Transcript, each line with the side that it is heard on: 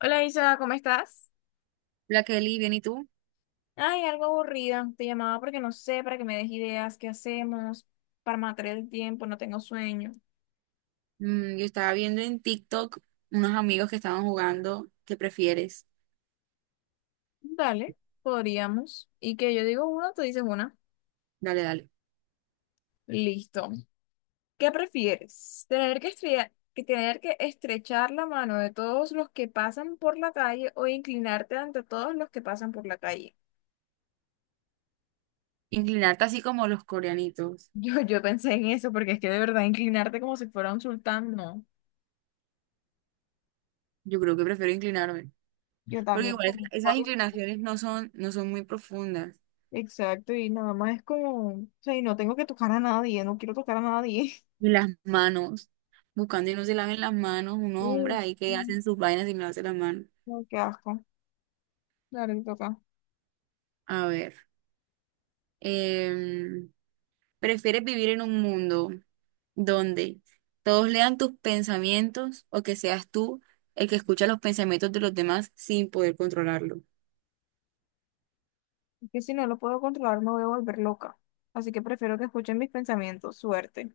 left: Hola Isa, ¿cómo estás?
right: La Kelly, bien, ¿y tú?
left: Ay, algo aburrida. Te llamaba porque no sé, para que me des ideas, qué hacemos para matar el tiempo, no tengo sueño.
right: Yo estaba viendo en TikTok unos amigos que estaban jugando. ¿Qué prefieres?
left: Dale, podríamos. Y que yo digo una, tú dices una.
right: Dale, dale.
left: Listo. ¿Qué prefieres? ¿Tener que estrechar la mano de todos los que pasan por la calle o inclinarte ante todos los que pasan por la calle?
right: Inclinarte así como los coreanitos.
left: Yo pensé en eso porque es que de verdad inclinarte como si fuera un sultán, no.
right: Yo creo que prefiero inclinarme.
left: Yo
right: Porque
left: también,
right: igual
left: como un
right: esas
left: pobre.
right: inclinaciones no son muy profundas.
left: Exacto, y nada más es como, o sea, y no tengo que tocar a nadie, no quiero tocar a nadie.
right: Y las manos. Buscando y no se laven las manos. Unos
left: Uy,
right: hombres ahí que
left: no,
right: hacen sus vainas y no hacen las manos.
left: no, qué asco. Claro, que toca.
right: A ver. em, ¿Prefieres vivir en un mundo donde todos lean tus pensamientos o que seas tú el que escucha los pensamientos de los demás sin poder controlarlo?
left: Es que si no lo puedo controlar, me voy a volver loca. Así que prefiero que escuchen mis pensamientos, suerte.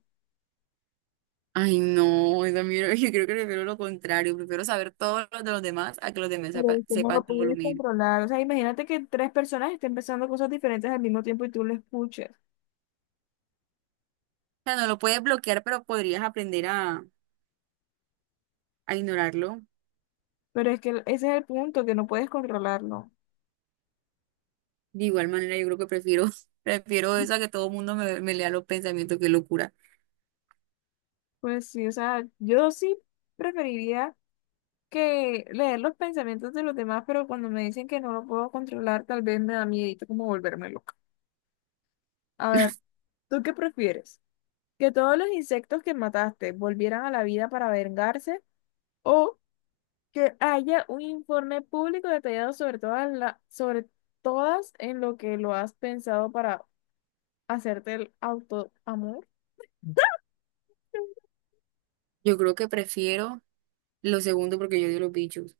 right: Ay, no, esa mierda, yo creo que prefiero lo contrario, prefiero saber todo lo de los demás a que los demás
left: Pero es que no
right: sepan
left: lo
right: todo lo
left: puedes
right: mío.
left: controlar. O sea, imagínate que tres personas estén pensando cosas diferentes al mismo tiempo y tú lo escuches.
right: O sea, no lo puedes bloquear, pero podrías aprender a ignorarlo.
left: Pero es que ese es el punto, que no puedes controlarlo.
right: De igual manera, yo creo que prefiero, prefiero eso a que todo el mundo me lea los pensamientos, qué locura.
left: Pues sí, o sea, yo sí preferiría que leer los pensamientos de los demás, pero cuando me dicen que no lo puedo controlar, tal vez me da miedito como volverme loca. A ver, ¿tú qué prefieres? ¿Que todos los insectos que mataste volvieran a la vida para vengarse? ¿O que haya un informe público detallado sobre todas en lo que lo has pensado para hacerte el autoamor?
right: Yo creo que prefiero lo segundo porque yo odio los bichos.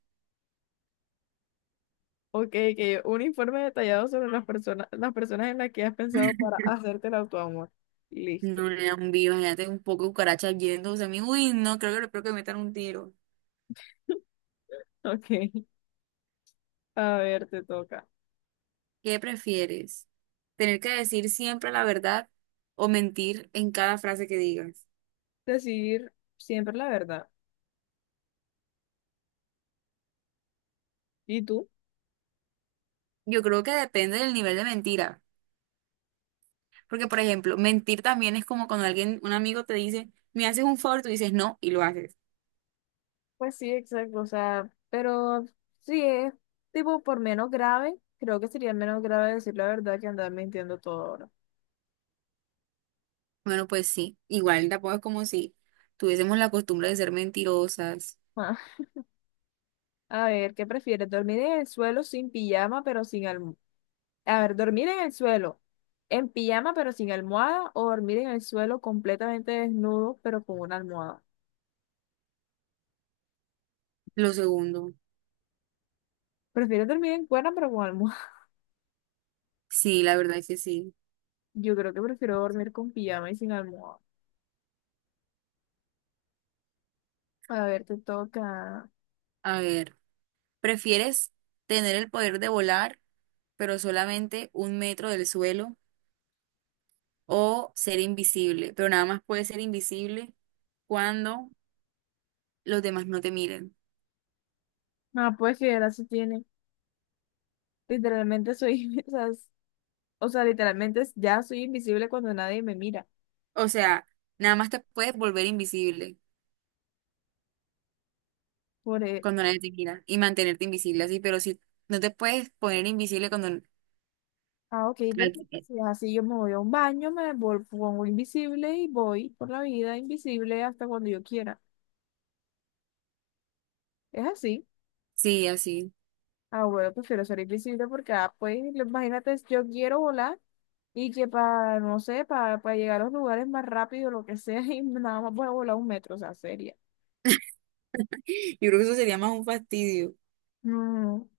left: Ok, que un informe detallado sobre las personas en las que has pensado para hacerte el autoamor. Listo.
right: No le dan viva, imagínate un poco de cucarachas yéndose a mí. Uy, no, creo que me metan un tiro.
left: Ok. A ver, te toca
right: ¿Qué prefieres? ¿Tener que decir siempre la verdad o mentir en cada frase que digas?
left: decir siempre la verdad. ¿Y tú?
right: Yo creo que depende del nivel de mentira. Porque, por ejemplo, mentir también es como cuando alguien, un amigo te dice, me haces un favor, tú dices no y lo haces.
left: Pues sí, exacto, o sea, pero sí es tipo por menos grave, creo que sería menos grave decir la verdad que andar mintiendo todo ahora.
right: Bueno, pues sí, igual tampoco es como si tuviésemos la costumbre de ser mentirosas.
left: Ah, a ver, ¿qué prefieres? ¿Dormir en el suelo sin pijama pero sin almohada? A ver, ¿dormir en el suelo en pijama pero sin almohada o dormir en el suelo completamente desnudo pero con una almohada?
right: Lo segundo,
left: ¿Prefieres dormir en cuerda pero con almohada?
right: sí, la verdad es que sí.
left: Yo creo que prefiero dormir con pijama y sin almohada. A ver, te toca.
right: A ver, ¿prefieres tener el poder de volar, pero solamente un metro del suelo, o ser invisible, pero nada más puedes ser invisible cuando los demás no te miren?
left: Ah, pues que ya se tiene. Literalmente soy, o sea, o sea, literalmente ya soy invisible cuando nadie me mira.
right: O sea, nada más te puedes volver invisible
left: Por, e-
right: cuando nadie te mira y mantenerte invisible así, pero si no te puedes poner invisible cuando...
left: ah, ok, perfecto. Si es así, yo me voy a un baño, me pongo invisible y voy por la vida invisible hasta cuando yo quiera. Es así.
right: Sí, así.
left: Ah, bueno, prefiero ser invisible porque, ah, pues, imagínate, yo quiero volar y que para, no sé, para llegar a los lugares más rápido, lo que sea, y nada más voy a volar un metro, o sea, seria.
right: Yo creo que eso sería más un fastidio.
left: No.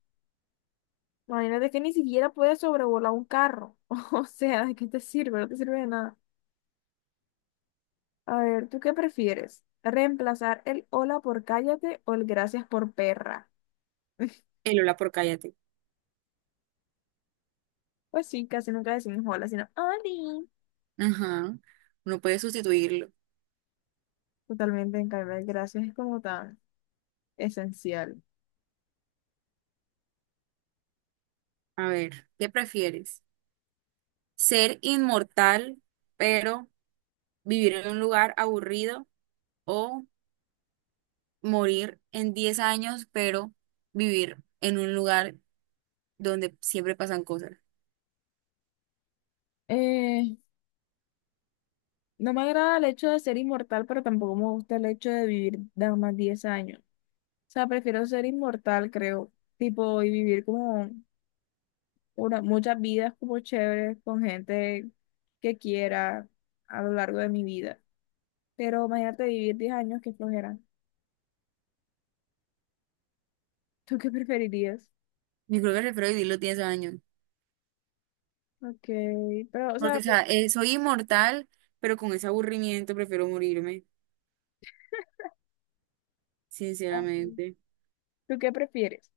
left: Imagínate que ni siquiera puedes sobrevolar un carro. O sea, ¿de qué te sirve? No te sirve de nada. A ver, ¿tú qué prefieres? ¿Reemplazar el hola por cállate o el gracias por perra?
right: El hola por cállate.
left: Pues sí, casi nunca decimos hola, sino oli.
right: Ajá. No puedes sustituirlo.
left: Totalmente, en cambio, el gracias es como tan esencial.
right: A ver, ¿qué prefieres? ¿Ser inmortal, pero vivir en un lugar aburrido, o morir en 10 años, pero vivir en un lugar donde siempre pasan cosas?
left: Eh, no me agrada el hecho de ser inmortal, pero tampoco me gusta el hecho de vivir nada más 10 años. O sea, prefiero ser inmortal, creo. Tipo, y vivir como muchas vidas como chéveres con gente que quiera a lo largo de mi vida. Pero imagínate vivir 10 años, que flojera. ¿Tú qué preferirías?
right: Yo creo que prefiero vivir los 10 años,
left: Ok, pero, o
right: porque,
left: sea,
right: o
left: pues,
right: sea, soy inmortal, pero con ese aburrimiento prefiero morirme,
left: ah, sí.
right: sinceramente.
left: ¿Tú qué prefieres?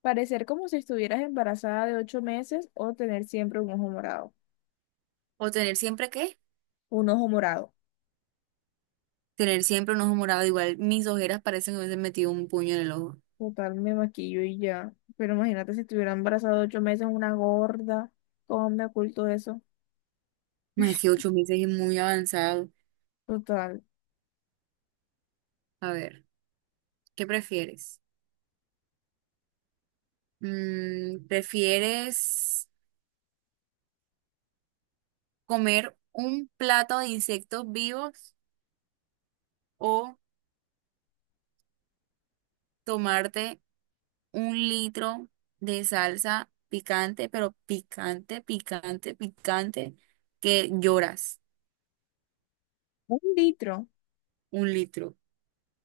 left: ¿Parecer como si estuvieras embarazada de 8 meses o tener siempre un ojo morado?
right: ¿O tener siempre, qué?
left: Un ojo morado.
right: Tener siempre un ojo morado, igual mis ojeras parecen que me hubiesen metido un puño en el ojo.
left: Total, me maquillo y ya. Pero imagínate si estuviera embarazada de 8 meses, una gorda. ¿Cómo me oculto eso?
right: No, es que 8 meses es muy avanzado.
left: Total.
right: A ver, ¿qué prefieres? ¿Prefieres comer un plato de insectos vivos o tomarte un litro de salsa picante, pero picante, picante, picante, que lloras?
left: Un litro.
right: Un litro.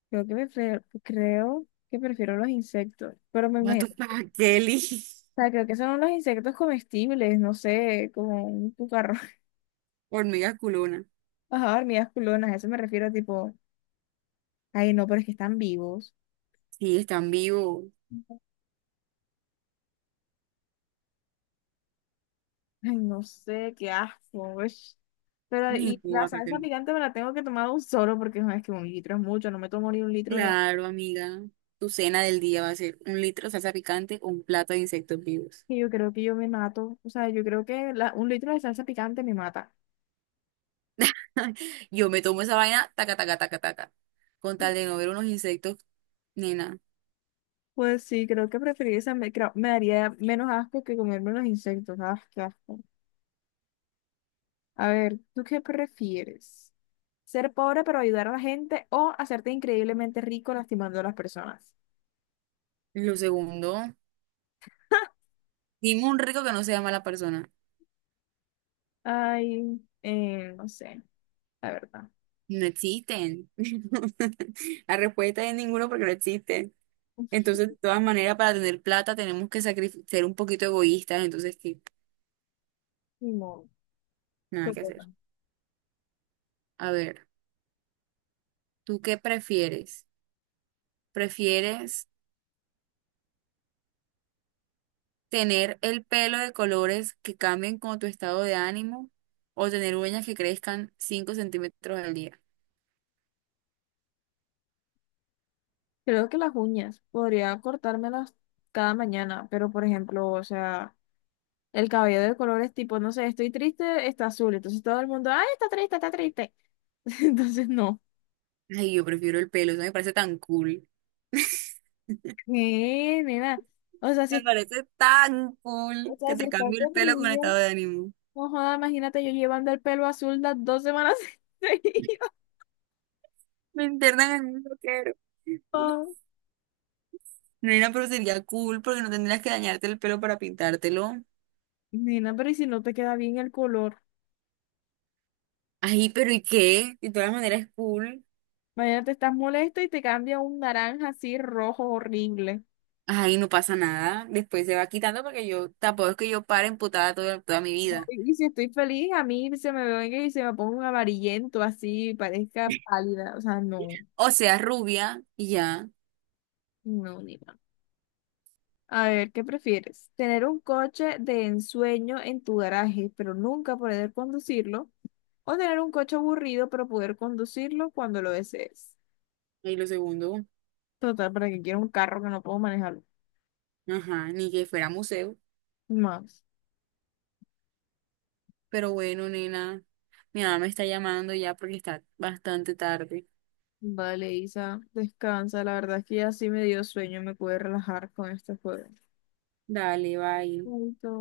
left: Creo que, prefiero los insectos, pero me
right: Mato
left: imagino.
right: para Kelly.
left: O sea, creo que son los insectos comestibles, no sé, como un cucarro.
right: Hormiga culona.
left: Ajá, hormigas culonas, a eso me refiero, tipo, ay, no, pero es que están vivos.
right: Sí, están vivos.
left: Ay, no sé, qué asco. Ush. Pero,
right: Ay,
left: y
right: no,
left: la salsa
right: guácatelo.
left: picante me la tengo que tomar un solo, porque no, es que un litro es mucho, no me tomo ni un litro de.
right: Claro, amiga. Tu cena del día va a ser un litro de salsa picante o un plato de insectos vivos.
left: Y yo creo que yo me mato, o sea, yo creo que un litro de salsa picante me mata.
right: Yo me tomo esa vaina, taca, taca, taca, taca. Con tal de no ver unos insectos, nena.
left: Pues sí, creo que preferiría esa, me, me daría menos asco que comerme los insectos, ah, qué asco. A ver, ¿tú qué prefieres? ¿Ser pobre pero ayudar a la gente o hacerte increíblemente rico lastimando a las personas?
right: Lo segundo, dime un rico que no sea mala persona.
left: Ay, no sé, la verdad.
right: No existen. La respuesta es ninguno porque no existen. Entonces, de todas maneras, para tener plata tenemos que sacrificar, ser un poquito egoístas, entonces qué,
left: Ni modo. Te
right: nada que
left: toca.
right: hacer. A ver, ¿tú qué prefieres? ¿Prefieres tener el pelo de colores que cambien con tu estado de ánimo o tener uñas que crezcan 5 centímetros al día?
left: Creo que las uñas podría cortármelas cada mañana, pero por ejemplo, o sea, el cabello de colores tipo, no sé, estoy triste, está azul, entonces todo el mundo, ay, está triste, está triste. Entonces no.
right: Ay, yo prefiero el pelo, eso me parece tan cool.
left: ¿Qué, nena? O sea,
right: Me
left: si,
right: parece tan
left: o
right: cool que
left: sea, si
right: te
left: estás
right: cambie el pelo con
left: deprimida,
right: estado de ánimo.
left: no joda, imagínate yo llevando el pelo azul las 2 semanas seguidas.
right: Me internan en un loquero. Nena, pero sería cool porque no tendrías que dañarte el pelo para pintártelo.
left: Nena, pero ¿y si no te queda bien el color?
right: Ay, ¿pero y qué? De todas maneras es cool.
left: Imagínate, estás molesta y te cambia un naranja así rojo horrible.
right: Ay, no pasa nada. Después se va quitando porque yo tampoco es que yo pare emputada toda, toda mi
left: No,
right: vida.
left: y si estoy feliz, a mí se me venga y se me ponga un amarillento así, parezca pálida. O sea, no,
right: O sea, rubia y ya.
left: no, nena. A ver, ¿qué prefieres? ¿Tener un coche de ensueño en tu garaje, pero nunca poder conducirlo? ¿O tener un coche aburrido, pero poder conducirlo cuando lo desees?
right: Y lo segundo,
left: Total, para que quiera un carro que no puedo manejarlo.
right: ajá, ni que fuera museo.
left: Más.
right: Pero bueno, nena, mi mamá me está llamando ya porque está bastante tarde.
left: Vale, Isa, descansa. La verdad es que ya sí me dio sueño, me pude relajar con este juego.
right: Dale, bye.
left: Chaito.